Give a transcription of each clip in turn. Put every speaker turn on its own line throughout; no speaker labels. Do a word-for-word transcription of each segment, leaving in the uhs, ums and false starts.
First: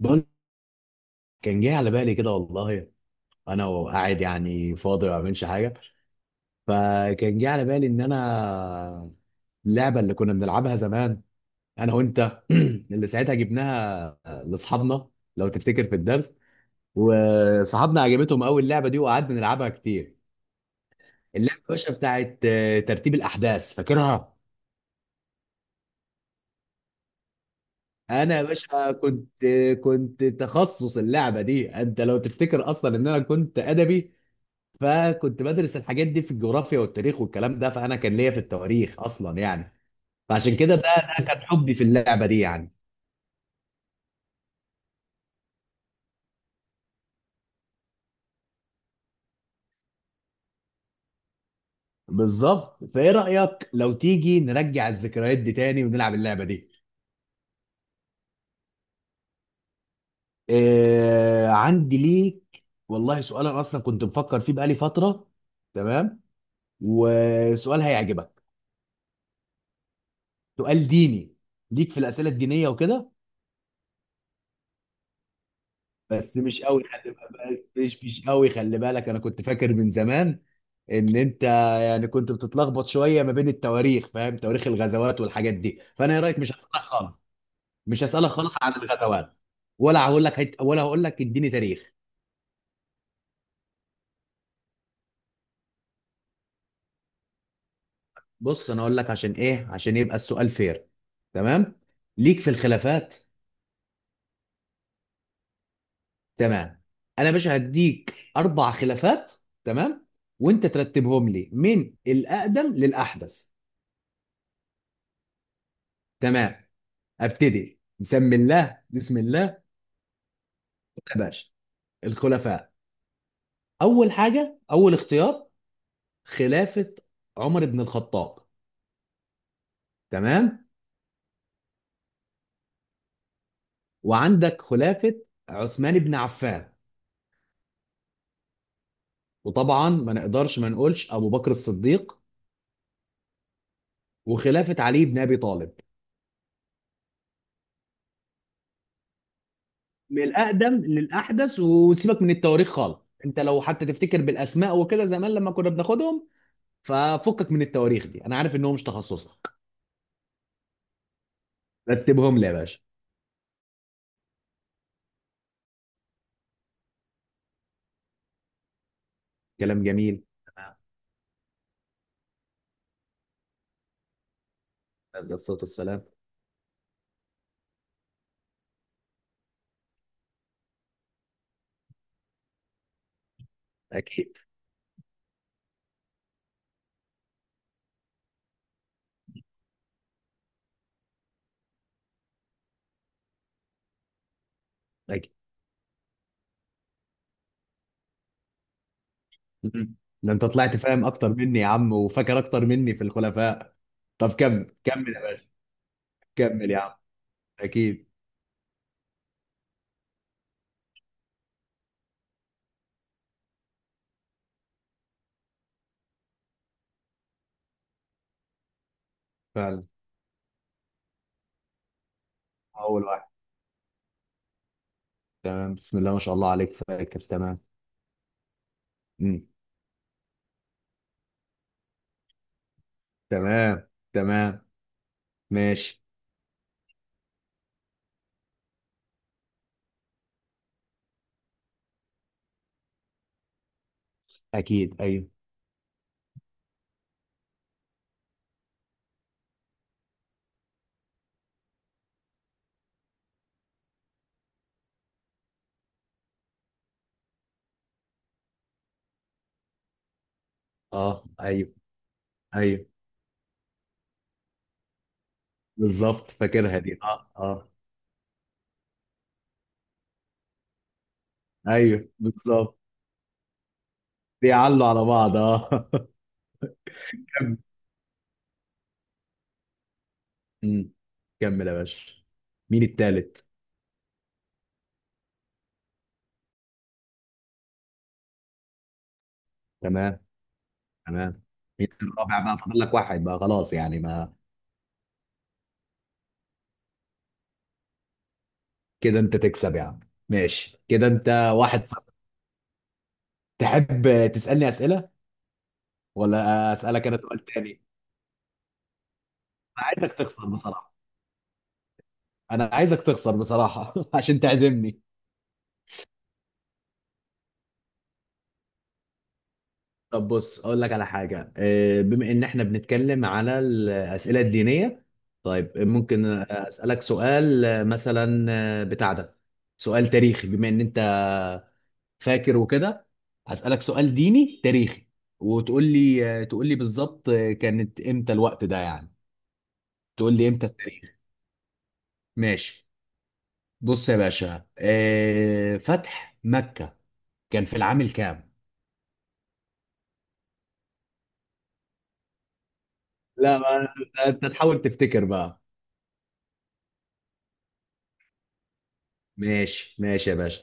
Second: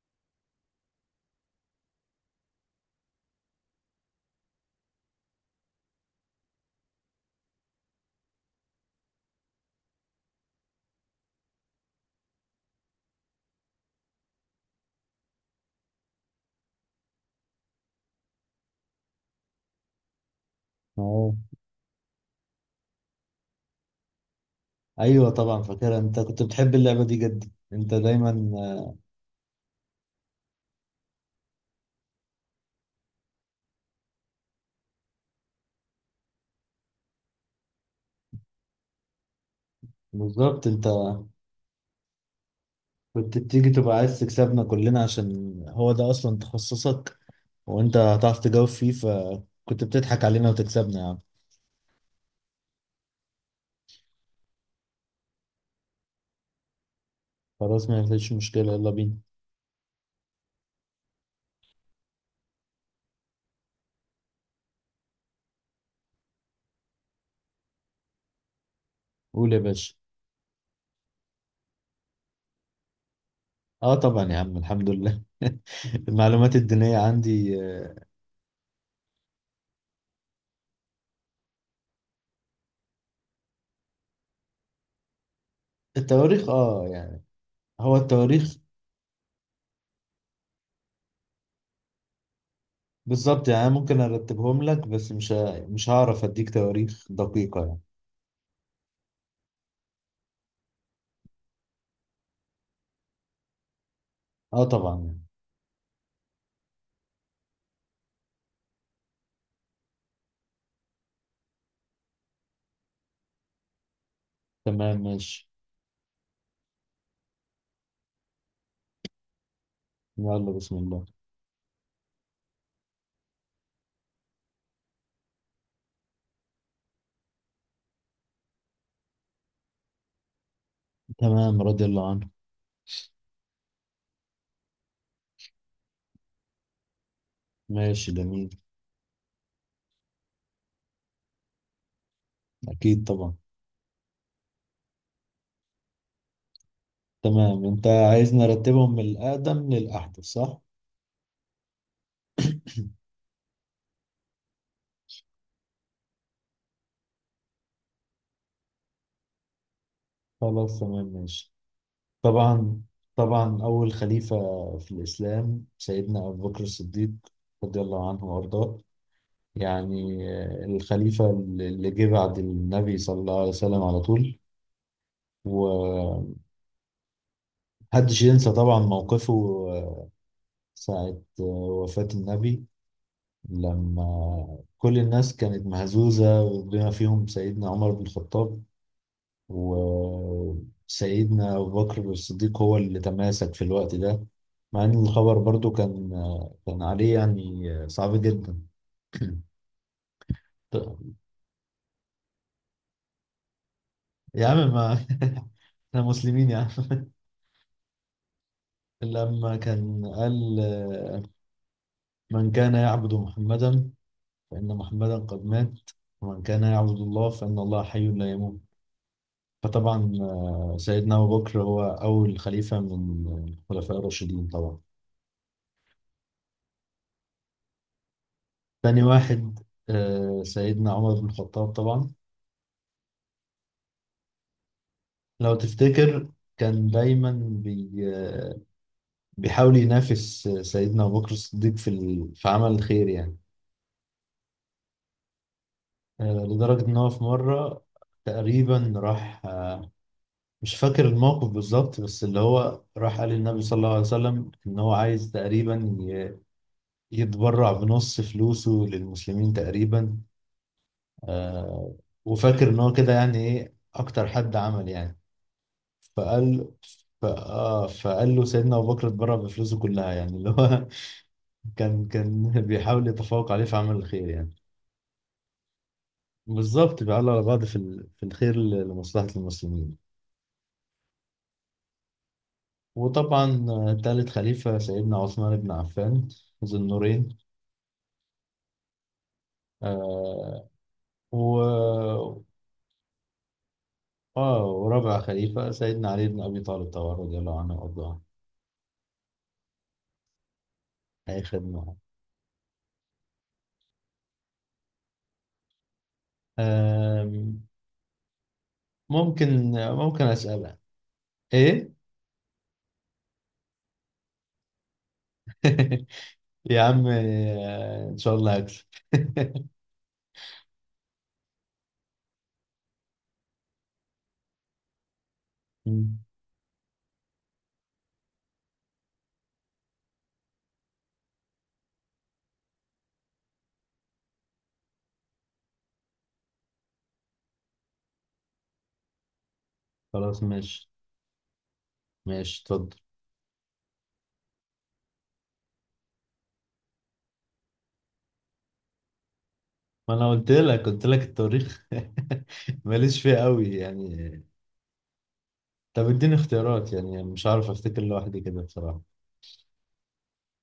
بقول، كان جه على بالي كده والله. انا وقاعد يعني فاضي ما بعملش حاجه. فكان جه على بالي ان انا اللعبه اللي كنا بنلعبها زمان انا وانت اللي ساعتها جبناها لاصحابنا، لو تفتكر في الدرس. وصحابنا عجبتهم قوي اللعبه دي وقعدنا نلعبها كتير.
اه،
اللعبه يا باشا بتاعت آه، ترتيب الاحداث، فاكرها؟
ايوه طبعا فاكرها. انت كنت بتحب اللعبه دي جدا، انت دايما
انا يا
آه،
باشا كنت كنت تخصص اللعبه دي. انت لو تفتكر اصلا ان انا كنت ادبي، فكنت بدرس الحاجات دي في الجغرافيا والتاريخ والكلام ده، فانا كان ليا في التواريخ اصلا يعني. فعشان
بالظبط.
كده، ده
انت
ده كان حبي في اللعبه دي يعني.
كنت بتيجي تبقى عايز تكسبنا كلنا عشان هو ده اصلا تخصصك، وانت هتعرف تجاوب فيه، فكنت بتضحك علينا وتكسبنا يا عم.
بالظبط، فايه رايك لو تيجي نرجع الذكريات دي تاني ونلعب اللعبه دي؟
خلاص ما فيش مشكله، يلا بينا.
آه، عندي ليك والله سؤال انا اصلا كنت مفكر فيه بقالي فتره. تمام. وسؤال هيعجبك.
قول يا باشا.
سؤال ديني. ليك في الاسئله الدينيه وكده.
اه طبعا يا عم، الحمد لله
بس
المعلومات
مش قوي
الدينيه
خلي
عندي،
بالك،
آه،
مش مش قوي خلي بالك، انا كنت فاكر من زمان ان انت يعني كنت بتتلخبط شويه ما بين التواريخ، فاهم، تواريخ الغزوات والحاجات دي. فانا ايه رايك،
التواريخ
مش هسالك
اه
خالص،
يعني، هو
مش هسالك خالص
التواريخ
عن الغزوات، ولا هقول لك هت... ولا هقول لك اديني تاريخ.
بالظبط. يعني أنا ممكن ارتبهم لك، بس مش ه- مش هعرف اديك تواريخ دقيقه يعني.
بص انا اقول لك عشان ايه، عشان يبقى السؤال فير. تمام. ليك في الخلافات.
اه طبعا يعني.
تمام. انا مش هديك اربع خلافات. تمام. وانت ترتبهم لي من الاقدم للاحدث.
تمام ماشي.
تمام. ابتدي، بسم الله بسم الله،
يلا بسم الله.
يا باشا. الخلفاء. اول حاجه، اول اختيار، خلافه عمر بن الخطاب. تمام.
تمام رضي الله عنه.
وعندك خلافه عثمان بن عفان.
ماشي جميل.
وطبعا ما نقدرش ما نقولش ابو بكر الصديق.
أكيد طبعا.
وخلافه علي بن ابي طالب.
تمام، أنت عايز نرتبهم من الأقدم
من
للأحدث صح؟
الاقدم للاحدث، وسيبك من التواريخ خالص. انت لو حتى تفتكر بالاسماء وكده زمان لما كنا بناخدهم. ففكك من التواريخ دي، انا عارف ان هو مش تخصصك.
خلاص تمام ماشي.
رتبهم لي يا باشا.
طبعا، طبعا أول خليفة في الإسلام سيدنا أبو بكر الصديق رضي الله عنه وأرضاه.
كلام جميل.
يعني آه،
تمام.
الخليفة اللي جه بعد النبي صلى الله عليه وسلم على طول.
عليه الصلاه والسلام.
ومحدش ينسى طبعا موقفه، آه، ساعة آه، وفاة النبي،
اكيد.
لما كل الناس كانت مهزوزة، بما فيهم سيدنا عمر بن الخطاب. وسيدنا أبو بكر الصديق هو اللي تماسك في الوقت ده، مع إن
اكيد.
الخبر برضو كان كان عليه يعني صعب جدا.
مم. ده انت طلعت فاهم اكتر مني يا عم، وفاكر اكتر مني في الخلفاء. طب
يا عم،
كمل
ما
كمل يا باشا.
احنا مسلمين يا عم.
كمل يا عم. اكيد.
لما كان قال آه، من كان يعبد محمدا فإن محمدا قد مات، ومن كان يعبد الله فإن الله حي لا يموت.
فعلا.
فطبعا آه، سيدنا أبو بكر هو أول خليفة
اول
من
واحد.
الخلفاء الراشدين طبعا.
تمام، بسم الله ما شاء الله عليك، فاكر. تمام.
تاني
مم.
واحد آه، سيدنا عمر بن الخطاب طبعا.
تمام. تمام.
لو
ماشي.
تفتكر، كان دايما بي آه، بيحاول ينافس آه، سيدنا أبو بكر الصديق في ال- في عمل الخير يعني.
اكيد. ايوه.
آه، لدرجة إن هو في مرة تقريبا راح آه، مش فاكر الموقف بالظبط، بس اللي هو راح قال للنبي صلى الله عليه وسلم إن هو عايز تقريبا ي- يتبرع بنص فلوسه للمسلمين تقريبا.
اه. ايوه.
آه وفاكر ان
ايوه
هو كده، يعني ايه اكتر حد عمل يعني.
بالظبط،
فقال،
فاكرها دي.
ف-
اه. اه.
آه فقال له سيدنا ابو بكر اتبرع بفلوسه كلها، يعني اللي هو كان
ايوه
كان
بالظبط،
بيحاول يتفوق عليه في عمل الخير يعني.
بيعلوا على بعض. اه.
بالظبط، بيعلوا على
كمل.
بعض في ال- في الخير ل- لمصلحة المسلمين.
مم. كمل يا باشا. مين التالت؟
وطبعا آه، تالت خليفة سيدنا عثمان بن عفان ذو النورين.
تمام.
آه
تمام. هي
و
الرابع بقى، فاضل لك واحد بقى، خلاص يعني ما.
اه ورابع خليفة سيدنا علي بن أبي طالب طبعا رضي الله عنه وأرضاه.
كده انت تكسب يا عم. ماشي. كده انت.
أي
واحد
خدمة.
صفر. تحب تسألني أسئلة، ولا أسألك أنا سؤال
آه
تاني؟
ممكن،
انا عايزك
ممكن
تخسر
اسالها
بصراحة.
ايه.
انا عايزك تخسر بصراحة عشان تعزمني.
يا عم آه، ان شاء الله هكسب.
طب بص اقول لك على حاجة، آه، بما ان احنا بنتكلم على الأسئلة الدينية. طيب
مم.
ممكن أسألك سؤال، آه، مثلا، آه، بتاع ده. سؤال تاريخي، بما ان انت فاكر وكده، هسألك سؤال ديني تاريخي. وتقول لي تقول لي بالظبط كانت امتى الوقت ده يعني. تقول
خلاص
لي امتى
ماشي.
التاريخ.
ماشي
ماشي.
اتفضل.
بص يا باشا، آه، فتح مكة كان في العام الكام؟
ما انا قلت لك، قلت لك التاريخ. ماليش فيه
لا،
قوي
ما
يعني.
انت تحاول تفتكر بقى.
طب اديني اختيارات، يعني مش عارف افتكر لوحدي كده بصراحة.
ماشي ماشي يا باشا.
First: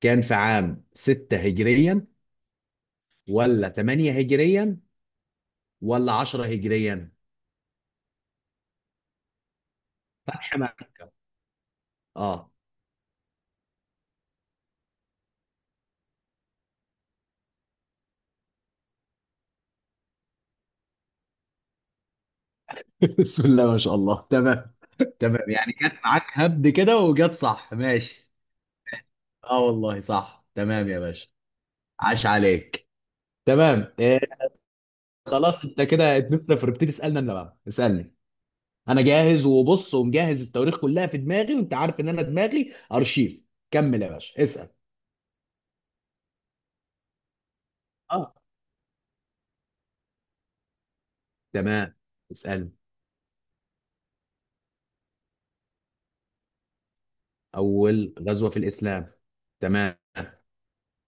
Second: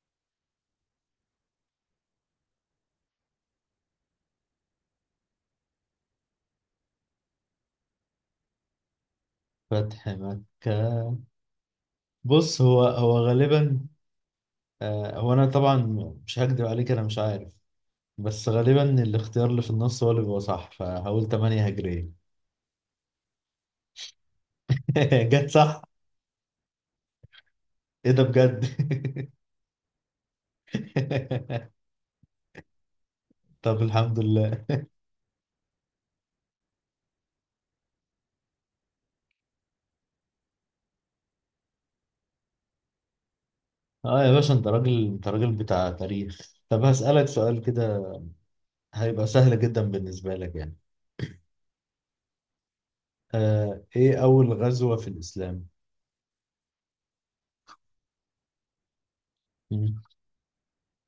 كان في عام ستة هجريا، ولا ثمانية هجريا، ولا عشرة هجريا؟
فتح
فتح مكة،
مكة.
اه.
بص، هو هو غالبا، آه هو انا طبعا مش هكدب عليك، انا مش عارف، بس غالبا الاختيار اللي في النص هو اللي بيبقى صح، فهقول تمانية هجرية.
بسم الله ما شاء الله. تمام.
جت
تمام يعني
صح.
جت معاك هبد كده وجت صح.
ايه ده
ماشي.
بجد.
اه والله صح، تمام يا باشا. عاش عليك.
طب
تمام.
الحمد
إيه.
لله.
خلاص، انت كده اتنفنا فبتدي تسالنا، انا بقى اسالني. انا جاهز، وبص ومجهز التواريخ كلها في دماغي، وانت عارف ان انا دماغي ارشيف. كمل يا
اه يا
باشا
باشا، انت
اسال.
راجل انت راجل بتاع تاريخ. طب هسألك سؤال كده
اه.
هيبقى سهل جدا بالنسبة لك يعني.
تمام. اسالني.
آه ايه أول غزوة في الإسلام؟
اول غزوه في الاسلام. تمام.
مم.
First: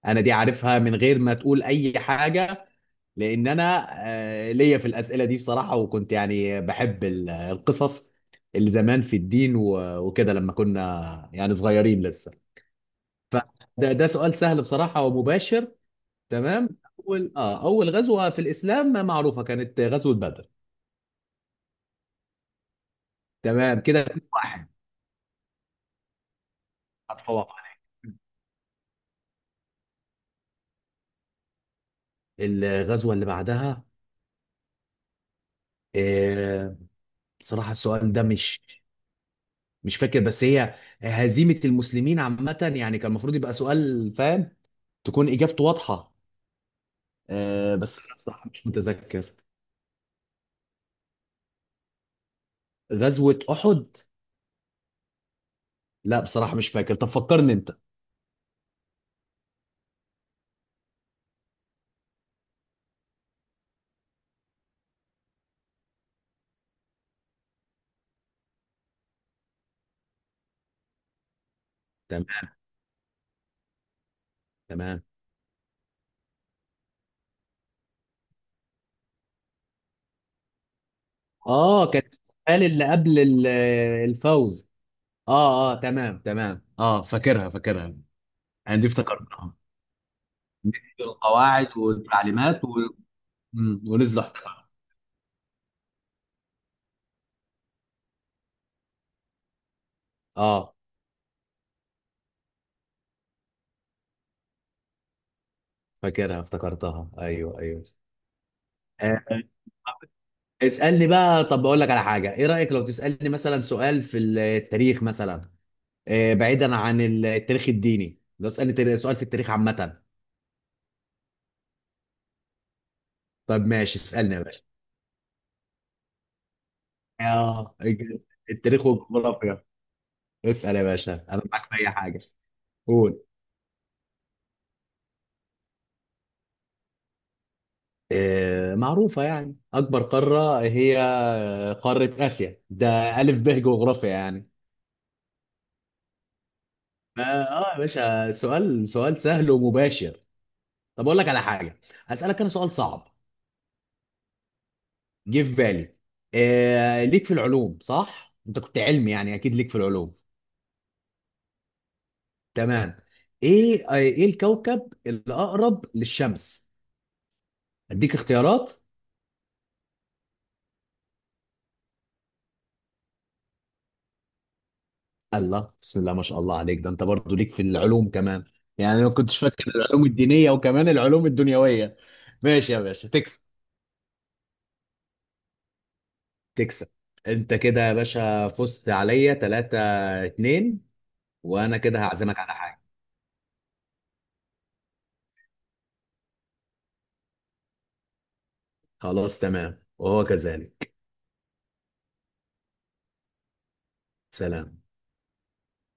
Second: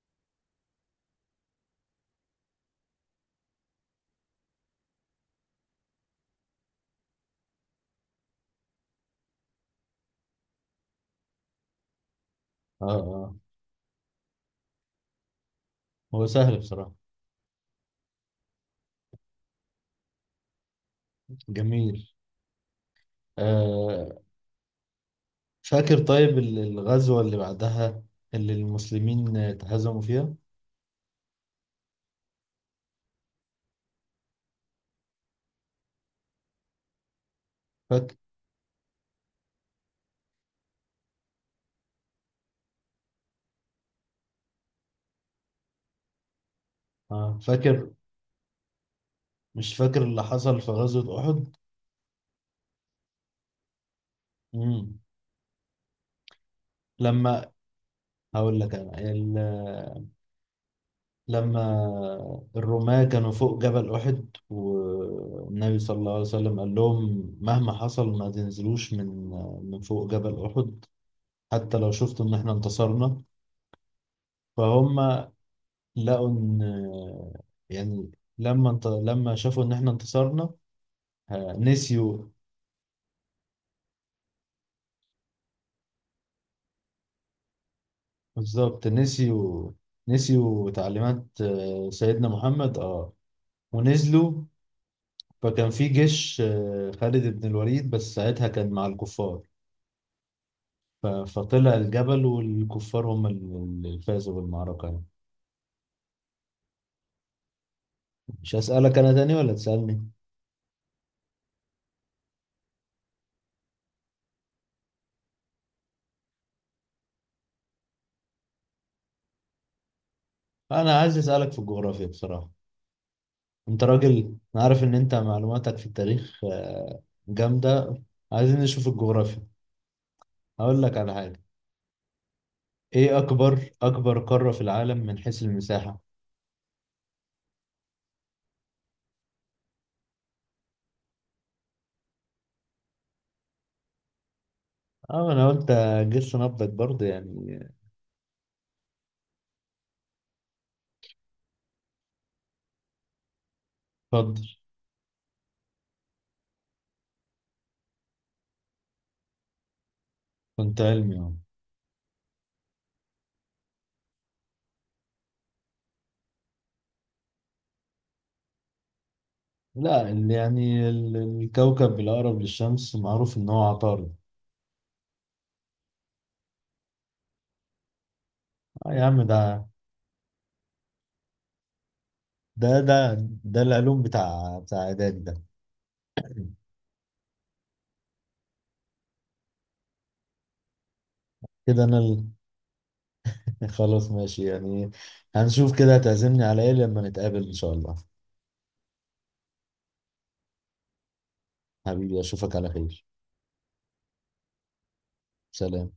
انا دي عارفها من غير ما تقول اي حاجه، لان انا آه، ليا في الاسئله دي بصراحه، وكنت يعني بحب ال- القصص اللي زمان في الدين، و- وكده لما كنا يعني صغيرين لسه.
اه اه.
فده، ده سؤال سهل بصراحه ومباشر.
هو سهل
تمام.
بصراحة.
اول اه اول غزوه في الاسلام معروفه كانت غزوه بدر.
جميل.
تمام، كده
آه
اتنين واحد.
فاكر. طيب ال- الغزوة اللي
هتفوق عليك؟
بعدها اللي المسلمين اتهزموا فيها؟
الغزوه اللي بعدها، آه بصراحه السؤال
فاكر.
ده مش مش فاكر، بس هي هزيمة المسلمين عامة، يعني كان المفروض يبقى سؤال فاهم، تكون إجابته واضحة.
اه
آه
فاكر.
بس أنا بصراحة مش متذكر.
مش فاكر اللي حصل في غزوة أحد؟
غزوة أحد.
مم.
لا بصراحة مش فاكر، طب
لما
فكرني أنت.
هقول لك انا، لما الرماة كانوا فوق جبل أحد والنبي صلى الله عليه وسلم قال لهم مهما حصل ما تنزلوش من من فوق جبل أحد حتى لو شفتوا
تمام.
إن إحنا انتصرنا.
تمام.
فهم لقوا إن، يعني، لما انت لما شافوا إن إحنا انتصرنا آه،
آه كانت،
نسيوا.
قال اللي قبل ال- الفوز. آه. آه. تمام. تمام. آه، فاكرها فاكرها. أنا
بالظبط،
دي افتكرتها.
نسيوا. نسيوا تعليمات
القواعد
آه، سيدنا
والتعليمات و...
محمد اه،
مم، ونزلوا
ونزلوا.
احتكار.
فكان في جيش آه، خالد بن الوليد، بس ساعتها كان مع الكفار.
آه،
ف- فطلع الجبل، والكفار هم ال- اللي فازوا بالمعركة يعني.
فاكرها، افتكرتها. أيوه أيوه.
مش هسألك أنا
آه.
تاني ولا تسألني؟
اسألني بقى. طب بقول لك على حاجة، ايه رأيك لو تسألني مثلا سؤال في التاريخ مثلا؟ آه، بعيدا عن التاريخ الديني، لو تسألني تاري- سؤال في التاريخ عامة.
أنا عايز أسألك في الجغرافيا بصراحة.
طب
أنت
ماشي، اسألني
راجل،
يا باشا.
أنا عارف إن أنت معلوماتك في التاريخ آه،
اه.
جامدة. عايزين
التاريخ
نشوف الجغرافيا.
والجغرافيا. اسأل
هقول
يا
لك على
باشا، انا
حاجة.
معاك في اي حاجة.
إيه
قول.
أكبر أكبر قارة في العالم من حيث المساحة؟
آه، معروفة يعني، أكبر قارة هي قارة آسيا، ده ألف ب جغرافيا يعني.
أه أنا قلت، جس نبضك برضه
فا،
يعني.
اه يا باشا، سؤال سؤال سهل ومباشر. طب أقول لك على حاجة، هسألك أنا سؤال صعب.
اتفضل.
جه في بالي. آه ليك في العلوم، صح؟ انت كنت علمي يعني، اكيد ليك في العلوم.
كنت علمي أهو.
تمام. ايه ايه الكوكب الاقرب للشمس؟ اديك اختيارات؟
لا، ال- يعني ال- الكوكب الأقرب للشمس معروف إن هو عطارد.
الله، بسم الله ما شاء الله عليك، ده انت برضو ليك في العلوم كمان.
آه
يعني
يا
انا ما
عم،
كنتش فاكر
ده
العلوم الدينية وكمان العلوم الدنيوية. ماشي
ده
يا باشا،
ده
تكسب.
ده العلوم بتاع بتاع اعدادي ده.
تكسب. انت كده يا باشا فزت عليا تلاته اتنين، وانا
كده انا
كده
ال...
هعزمك على حاجة.
خلاص ماشي يعني، هنشوف كده هتعزمني على ايه لما نتقابل ان شاء الله.
خلاص، تمام، وهو كذلك.
حبيبي اشوفك على خير.
سلام.
سلام.